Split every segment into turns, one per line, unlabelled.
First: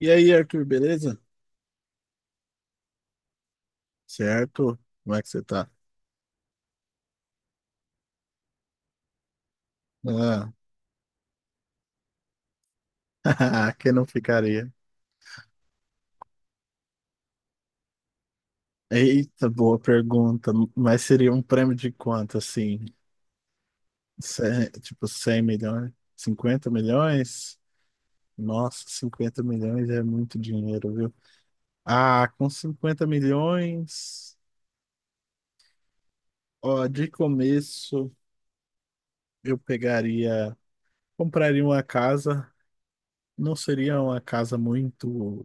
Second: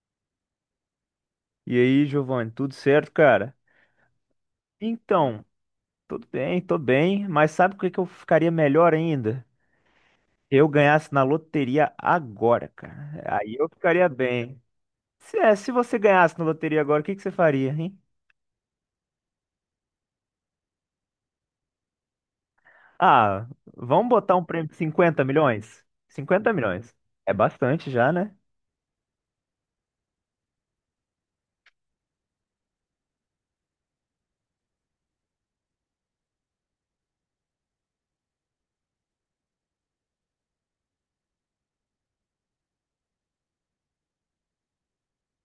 E aí, Arthur, beleza?
E aí, Giovanni, tudo certo, cara?
Certo? Como é que
Então,
você tá?
tudo bem, tô bem, mas sabe o que que eu ficaria melhor ainda? Eu ganhasse na loteria agora, cara. Aí eu
Ah, quem não
ficaria bem.
ficaria?
Se você ganhasse na loteria agora, o que que você faria, hein?
Eita, boa pergunta. Mas seria um prêmio de quanto, assim?
Ah, vamos botar um prêmio de
Tipo,
50
100
milhões?
milhões?
50
50
milhões. É
milhões?
bastante já, né?
Nossa, 50 milhões é muito dinheiro, viu? Ah, com 50 milhões, ó, de começo eu pegaria, compraria uma casa. Não seria uma casa muito,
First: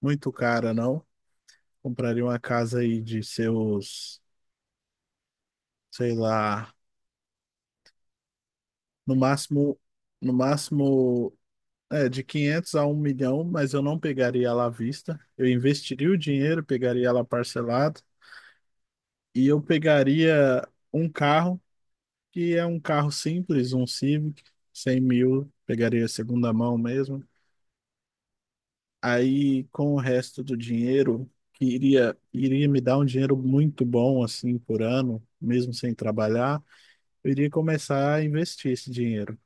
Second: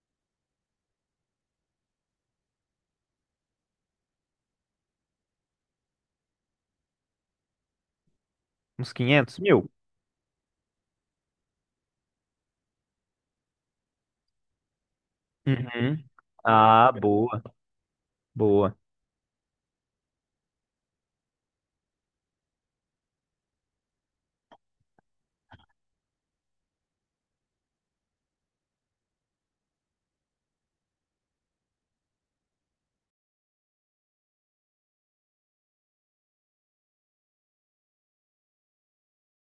muito cara, não. Compraria uma casa aí de seus, sei lá,
Uns
no
500 mil.
máximo, no máximo, de 500 a 1 milhão, mas eu não pegaria ela à vista. Eu
Uhum.
investiria o dinheiro,
Ah,
pegaria ela
boa,
parcelado
boa.
e eu pegaria um carro, que é um carro simples, um Civic, 100 mil, pegaria segunda mão mesmo. Aí, com o resto do dinheiro, que iria me dar um dinheiro muito bom, assim, por ano, mesmo sem trabalhar, eu iria começar a investir esse dinheiro.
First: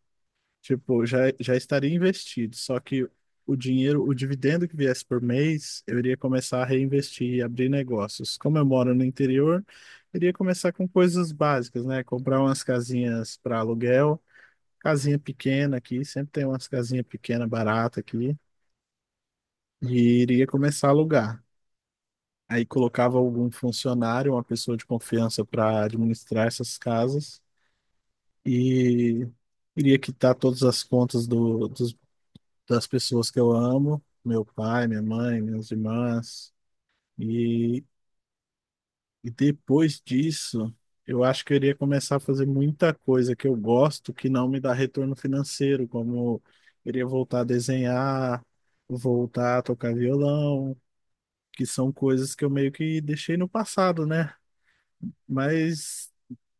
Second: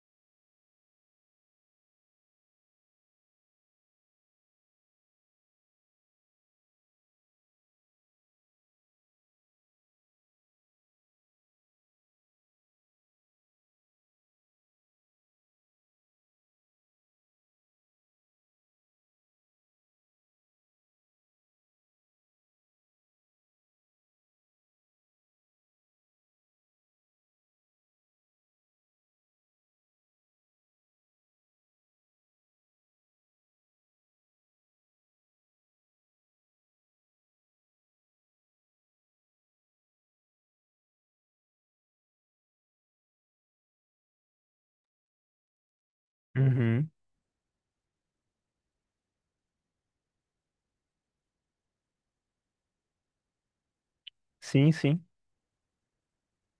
Tipo, já estaria investido, só que o dinheiro, o dividendo que viesse por mês, eu iria começar a reinvestir e abrir negócios. Como eu moro no interior, eu iria começar com coisas básicas, né? Comprar umas casinhas para aluguel, casinha pequena aqui, sempre tem umas casinhas pequenas barata aqui, e iria começar a alugar. Aí colocava algum funcionário, uma pessoa de confiança para administrar essas casas, e iria quitar todas as contas do, das pessoas que eu amo, meu pai, minha mãe, minhas irmãs. E, e depois disso, eu acho que eu iria começar a fazer muita coisa que eu gosto que não me dá retorno financeiro, como
Uhum.
eu iria voltar a desenhar, voltar a tocar violão, que são coisas que eu meio que deixei no passado, né?
Sim, sim.
Mas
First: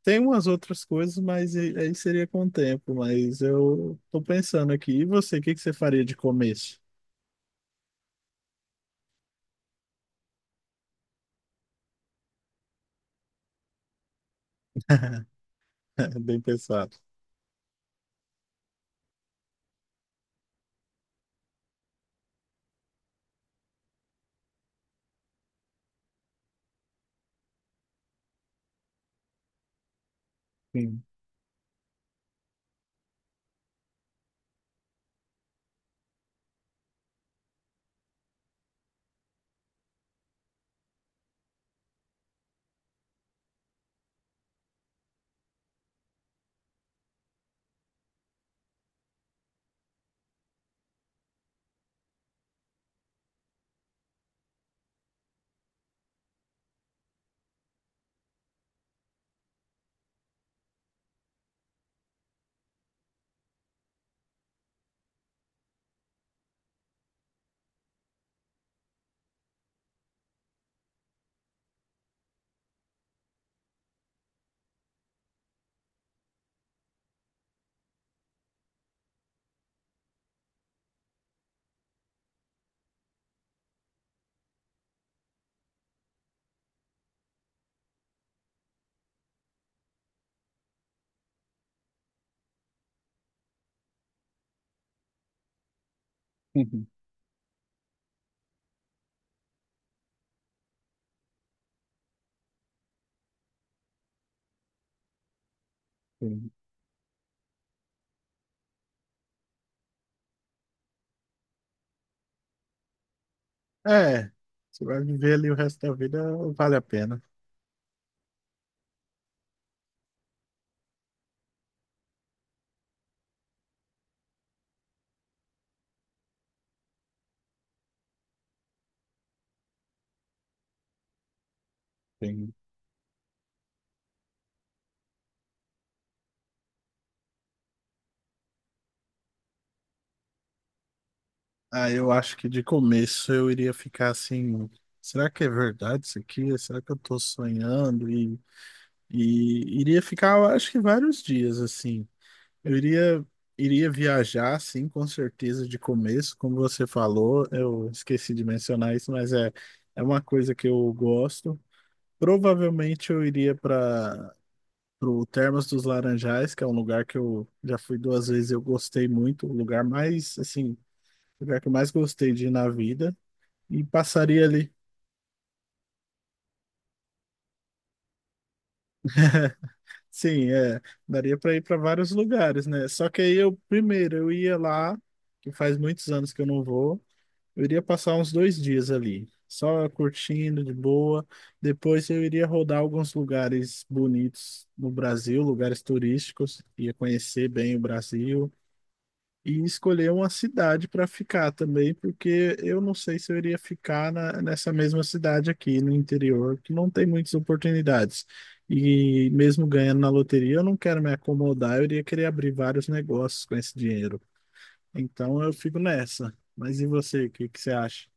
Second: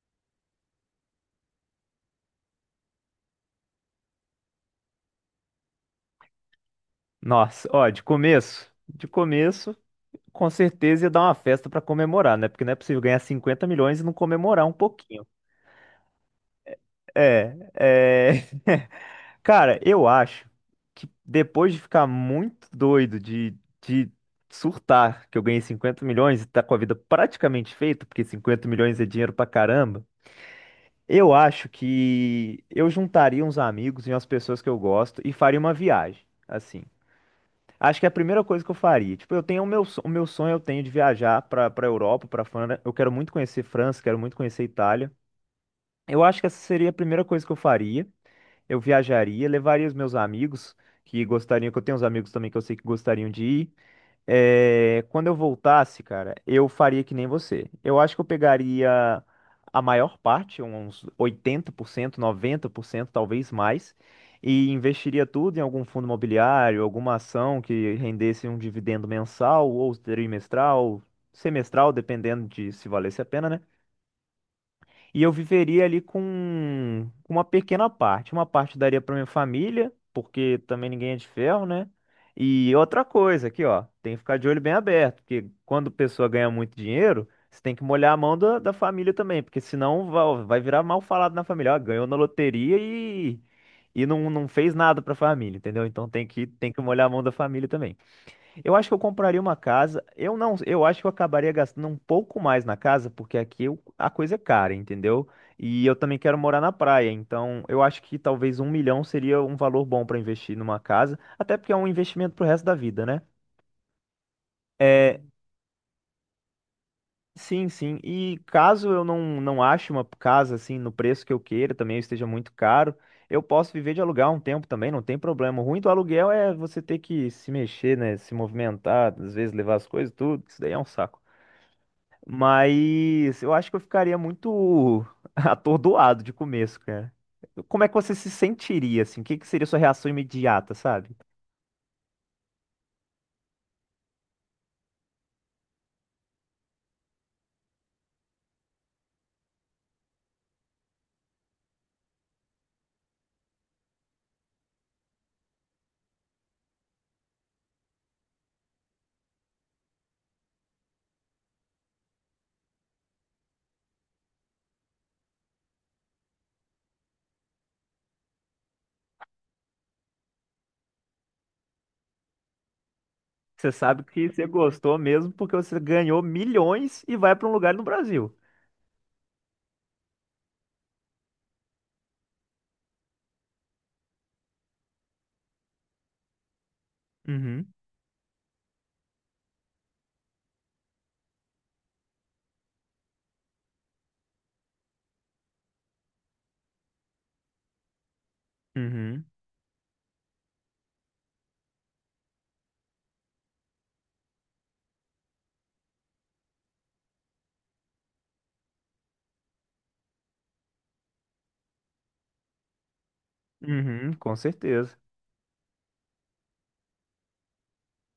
tem umas outras coisas, mas aí seria com o tempo. Mas eu tô pensando aqui. E você, o que que você faria de começo?
Nossa, ó, de começo, de começo. Com certeza ia dar uma festa pra comemorar, né? Porque não é possível ganhar 50 milhões e não comemorar um pouquinho.
Bem pensado.
É, é... Cara, eu acho que depois de ficar muito doido de surtar que eu ganhei 50 milhões e tá com a vida praticamente feita, porque 50 milhões é dinheiro pra caramba,
Sim.
eu acho que eu juntaria uns amigos e umas pessoas que eu gosto e faria uma viagem. Assim, acho que é a primeira coisa que eu faria. Tipo, eu tenho o meu, o meu sonho eu tenho de viajar para Europa, para França. Eu quero muito conhecer França, quero muito conhecer Itália. Eu acho que essa seria a primeira coisa que eu faria. Eu viajaria, levaria os meus amigos que gostariam, que eu tenho uns amigos também que eu sei que gostariam de ir. É, quando eu voltasse, cara, eu faria que nem você. Eu acho que eu pegaria a maior parte, uns 80%, 90%, talvez mais, e investiria tudo em algum fundo imobiliário, alguma ação que rendesse um dividendo mensal ou trimestral, semestral, dependendo de se valesse a pena, né? E eu viveria ali com uma pequena parte. Uma parte daria para minha família, porque também ninguém é de ferro, né? E outra coisa aqui, ó, tem que ficar de olho bem aberto, porque quando a pessoa ganha muito dinheiro, você tem que molhar a mão da família também, porque senão vai virar mal falado na família. Ó, ganhou na loteria e não, não fez nada para a família, entendeu? Então tem que molhar a mão da família também. Eu acho que eu compraria uma casa. Eu não, eu acho que eu acabaria gastando um pouco mais na casa, porque aqui a coisa é cara, entendeu? E eu também quero
Sim.
morar na praia, então eu acho que talvez um milhão seria um valor bom para investir numa casa, até porque é um investimento pro resto da vida, né?
É, você vai
É,
viver ali o resto da vida, vale a pena.
sim, sim. E caso eu não não ache uma casa assim no preço que eu queira, também esteja muito caro, eu posso viver de aluguel um tempo também, não tem problema. O ruim do aluguel é você ter que se mexer, né, se movimentar, às vezes levar as coisas, tudo, isso daí é um saco.
Sim.
Mas eu acho que eu ficaria muito atordoado de começo, cara. Como é que você se sentiria, assim? O que que seria sua reação imediata, sabe?
Ah, eu acho que de começo eu iria ficar assim. Será que é verdade isso aqui? Será que eu tô sonhando? E iria ficar, eu acho que vários dias assim. Eu iria viajar, sim, com certeza, de começo. Como você falou, eu esqueci de mencionar isso, mas é uma coisa que eu gosto. Provavelmente eu iria para o Termas dos Laranjais, que é um lugar que eu já fui duas vezes e eu gostei muito. O lugar mais, assim, o lugar que eu mais gostei de ir na vida.
Você
E
sabe que
passaria
você
ali.
gostou mesmo porque você ganhou milhões e vai pra um lugar no Brasil.
Sim, é. Daria para ir para vários lugares, né? Só que aí eu, primeiro, eu ia lá, que faz muitos anos que eu não vou. Eu
Uhum,
iria passar uns 2 dias ali, só curtindo de boa. Depois eu iria rodar alguns lugares bonitos no Brasil, lugares turísticos, ia conhecer bem o Brasil
uhum,
e escolher uma cidade para ficar também, porque eu não sei se eu iria ficar nessa mesma cidade aqui no interior, que não tem muitas oportunidades. E mesmo ganhando na loteria, eu não quero me acomodar, eu iria querer abrir vários negócios com esse
uhum,
dinheiro.
com certeza.
Então eu fico nessa. Mas e você, o que que você acha?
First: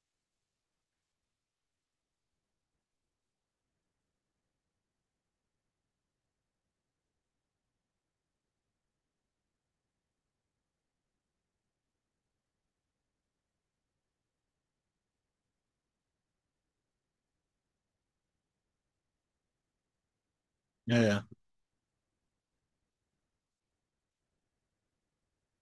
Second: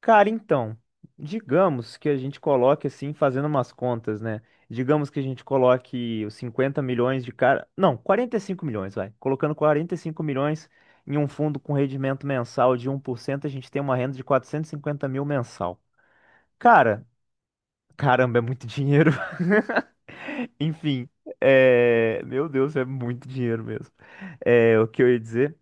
Cara, então, digamos que a gente coloque assim, fazendo umas contas, né? Digamos que a gente coloque os 50 milhões de cara. Não, 45 milhões, vai. Colocando 45 milhões em um fundo com rendimento mensal de 1%, a gente tem uma renda de 450 mil mensal. Cara, caramba, é muito dinheiro. Enfim,
É,
é... meu Deus, é muito dinheiro mesmo. É, o que eu ia dizer.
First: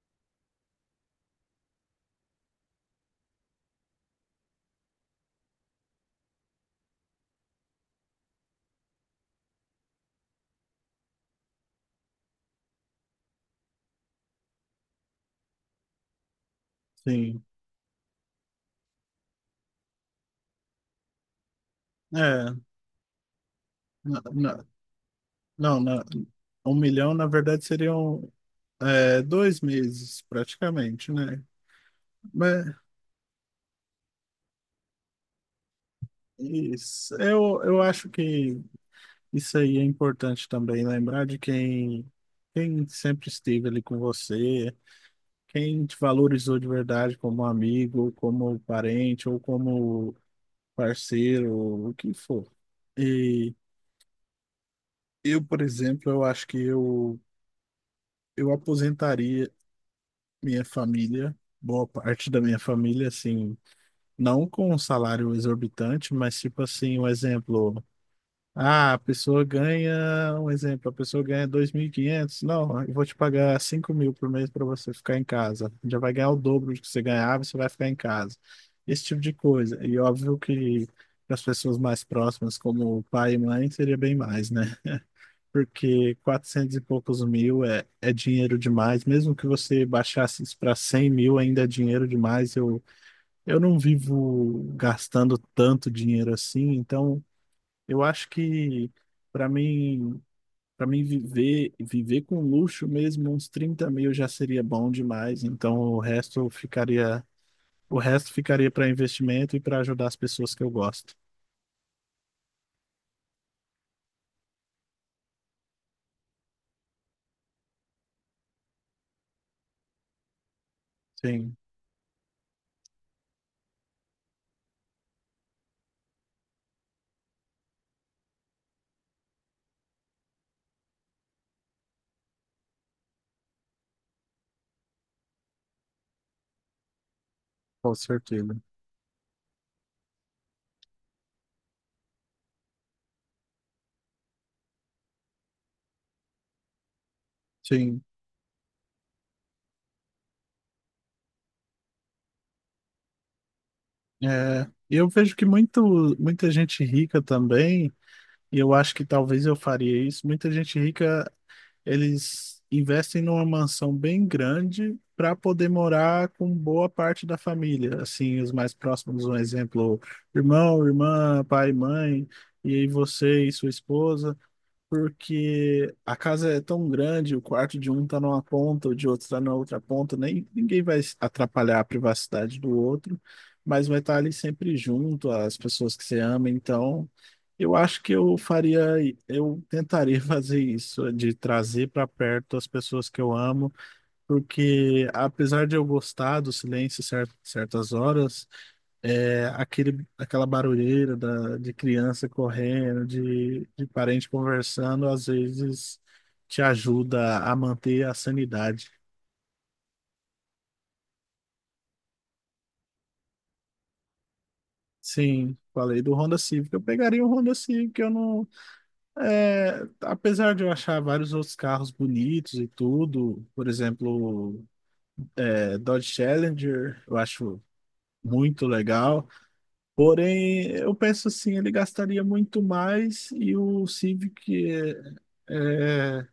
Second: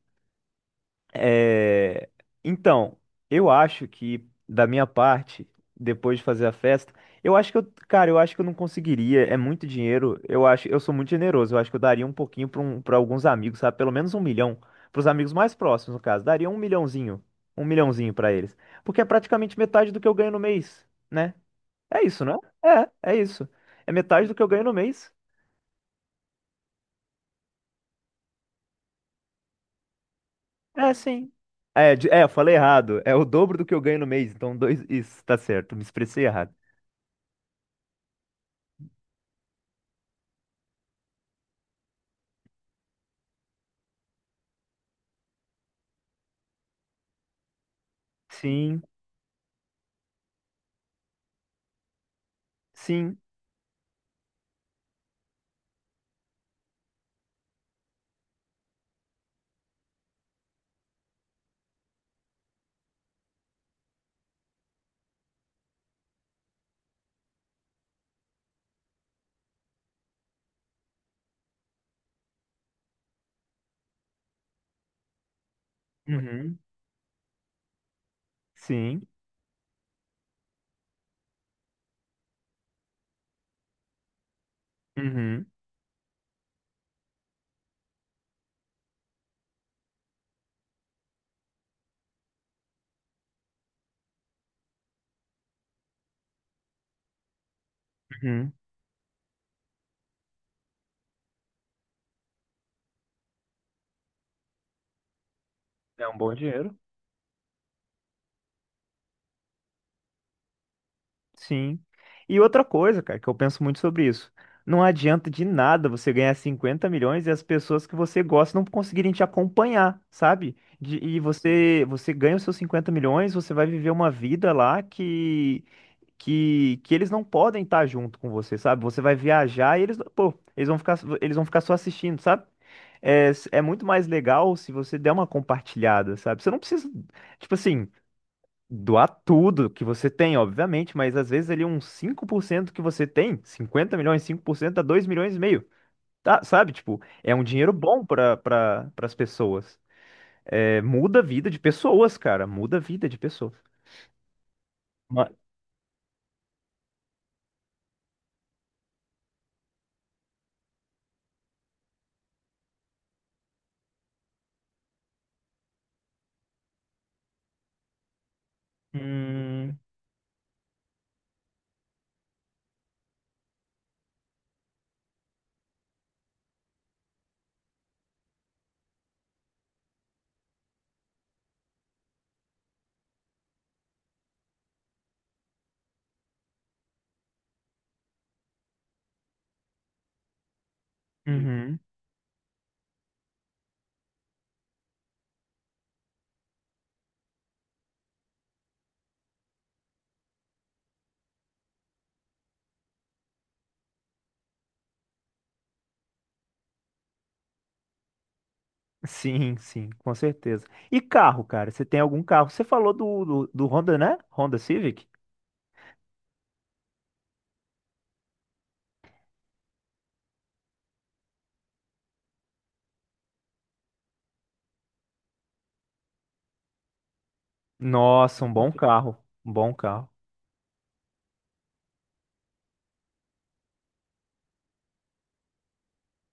É, então, eu acho que, da minha parte, depois de fazer a festa, eu acho que eu, cara, eu acho que eu não conseguiria, é muito dinheiro, eu acho, eu sou muito generoso, eu acho que eu daria um pouquinho para um, para alguns amigos, sabe? Pelo menos um milhão, para os amigos mais próximos, no caso, daria
sim.
um milhãozinho para eles, porque é praticamente metade do que eu ganho no mês, né? É isso, não
É,
é? É, é isso. É
na-
metade do que eu ganho
na-
no mês.
não, 1 milhão na verdade seriam, 2 meses
É,
praticamente,
sim.
né?
É, é, eu falei
Mas
errado. É o dobro do que eu ganho no mês. Então, dois. Isso, tá certo. Me expressei errado.
isso, eu acho que isso aí é importante também, lembrar de quem sempre esteve ali com você, quem te valorizou de verdade como amigo, como
Sim,
parente ou como parceiro, o que for.
sim,
E eu, por exemplo, eu acho que eu aposentaria. Minha família, boa parte da minha família, assim, não com um salário exorbitante, mas tipo assim, um exemplo. Ah, a pessoa ganha, um exemplo, a pessoa ganha 2.500. Não, eu vou te pagar 5.000 por mês para você ficar em casa. Já vai ganhar o
uhum,
dobro do que você ganhava, você vai ficar em casa. Esse
sim,
tipo de coisa. E óbvio que para as pessoas mais próximas, como pai e mãe, seria bem mais, né?
uhum,
Porque 400 e poucos mil é, é dinheiro demais. Mesmo que você baixasse isso para 100 mil, ainda é dinheiro demais. Eu não vivo gastando tanto dinheiro assim, então eu acho
uhum.
que para mim, para mim, viver com luxo mesmo, uns 30 mil já seria bom demais. Então
É um bom dinheiro.
o resto ficaria para investimento e para ajudar as pessoas que eu gosto.
Sim. E outra coisa, cara, que eu penso muito sobre isso. Não adianta de nada você ganhar 50 milhões e as pessoas que você gosta não conseguirem te acompanhar, sabe? E
Sim,
você, você ganha os seus 50 milhões, você vai viver uma vida lá que eles não podem estar junto com você, sabe? Você vai viajar e eles, pô, eles vão ficar só assistindo, sabe? É, é muito mais legal se você der uma compartilhada, sabe? Você não precisa, tipo assim,
com certeza.
doar tudo que você tem, obviamente, mas às vezes ali uns 5% que você tem, 50 milhões, 5% dá 2,5 milhões, tá? Sabe? Tipo, é um dinheiro
Sim.
bom para as pessoas. É, muda a vida de pessoas, cara, muda a vida de pessoas.
É, eu
Ma-
vejo que muita gente rica também, e eu acho que talvez eu faria isso. Muita gente rica, eles investem numa mansão bem grande para poder morar com boa parte da família. Assim, os mais próximos, um
Hum,
exemplo, irmão, irmã, pai, mãe, e aí você e sua esposa, porque a casa é tão grande, o quarto de um tá numa ponta, o de outro tá na outra ponta, nem ninguém vai atrapalhar a privacidade do outro, mas vai estar ali sempre junto, as pessoas que você ama, então eu acho que eu faria, eu tentaria fazer isso, de
uhum.
trazer para perto as pessoas que eu amo, porque apesar de eu gostar do silêncio certas horas, é, aquela barulheira de criança correndo, de parente conversando, às vezes te ajuda a manter a sanidade.
Sim, sim, com certeza. E carro, cara? Você tem algum carro? Você falou do Honda, né? Honda Civic?
Sim, falei do Honda Civic. Eu pegaria o Honda Civic. Eu não, apesar de eu achar vários outros carros bonitos e tudo, por exemplo, Dodge Challenger, eu acho
Nossa, um
muito
bom carro.
legal.
Um bom carro.
Porém, eu penso assim, ele gastaria muito mais e o Civic é, é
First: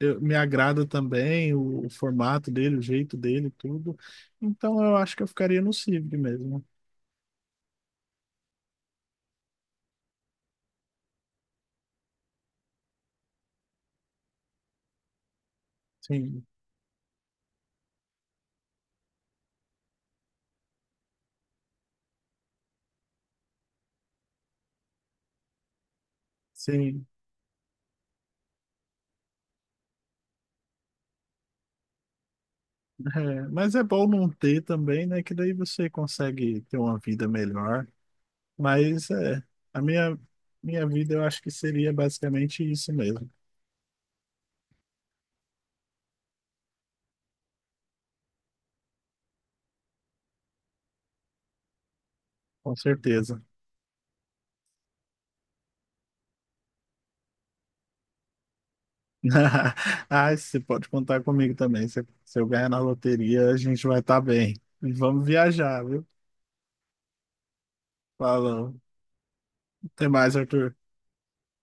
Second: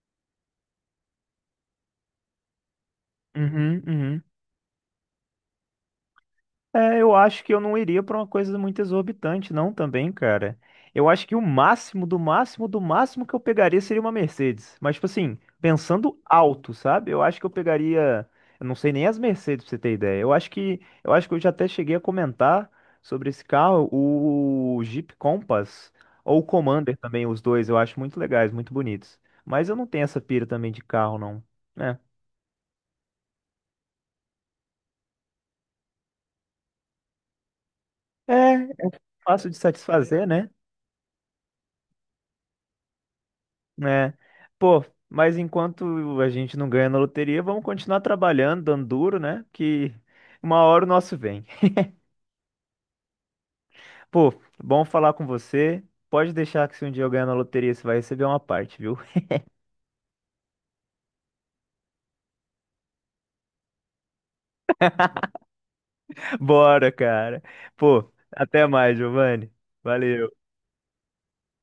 eu- me agrada também o formato dele, o jeito dele,
Uhum,
tudo.
uhum.
Então eu acho que eu ficaria no Civic mesmo.
É, eu acho que eu não iria pra uma coisa muito exorbitante, não, também, cara. Eu acho que o máximo, do máximo, do máximo que eu pegaria seria uma Mercedes. Mas, tipo assim, pensando
Sim,
alto, sabe? Eu acho que eu pegaria. Eu não sei nem as Mercedes, pra você ter ideia. Eu acho que. Eu acho que eu já até cheguei a comentar sobre esse carro, o Jeep Compass ou o Commander
sim.
também, os dois, eu acho muito legais, muito bonitos. Mas eu não tenho essa pira também de carro, não. É.
É, mas é bom não ter também, né? Que daí você consegue ter uma vida melhor.
É
Mas é,
fácil de
a minha,
satisfazer, né?
minha vida eu acho que seria basicamente isso mesmo,
É. Pô, mas enquanto a gente não ganha na loteria, vamos continuar trabalhando, dando duro, né? Que uma hora o nosso vem.
com certeza.
Pô, bom falar com você. Pode deixar que se um dia eu ganhar na loteria, você vai receber uma parte, viu?
Ah, você pode contar comigo também. Se eu ganhar na loteria, a gente vai estar bem. E vamos viajar, viu?
Bora, cara. Pô, até
Falou.
mais, Giovanni.
Até mais,
Valeu.
Arthur.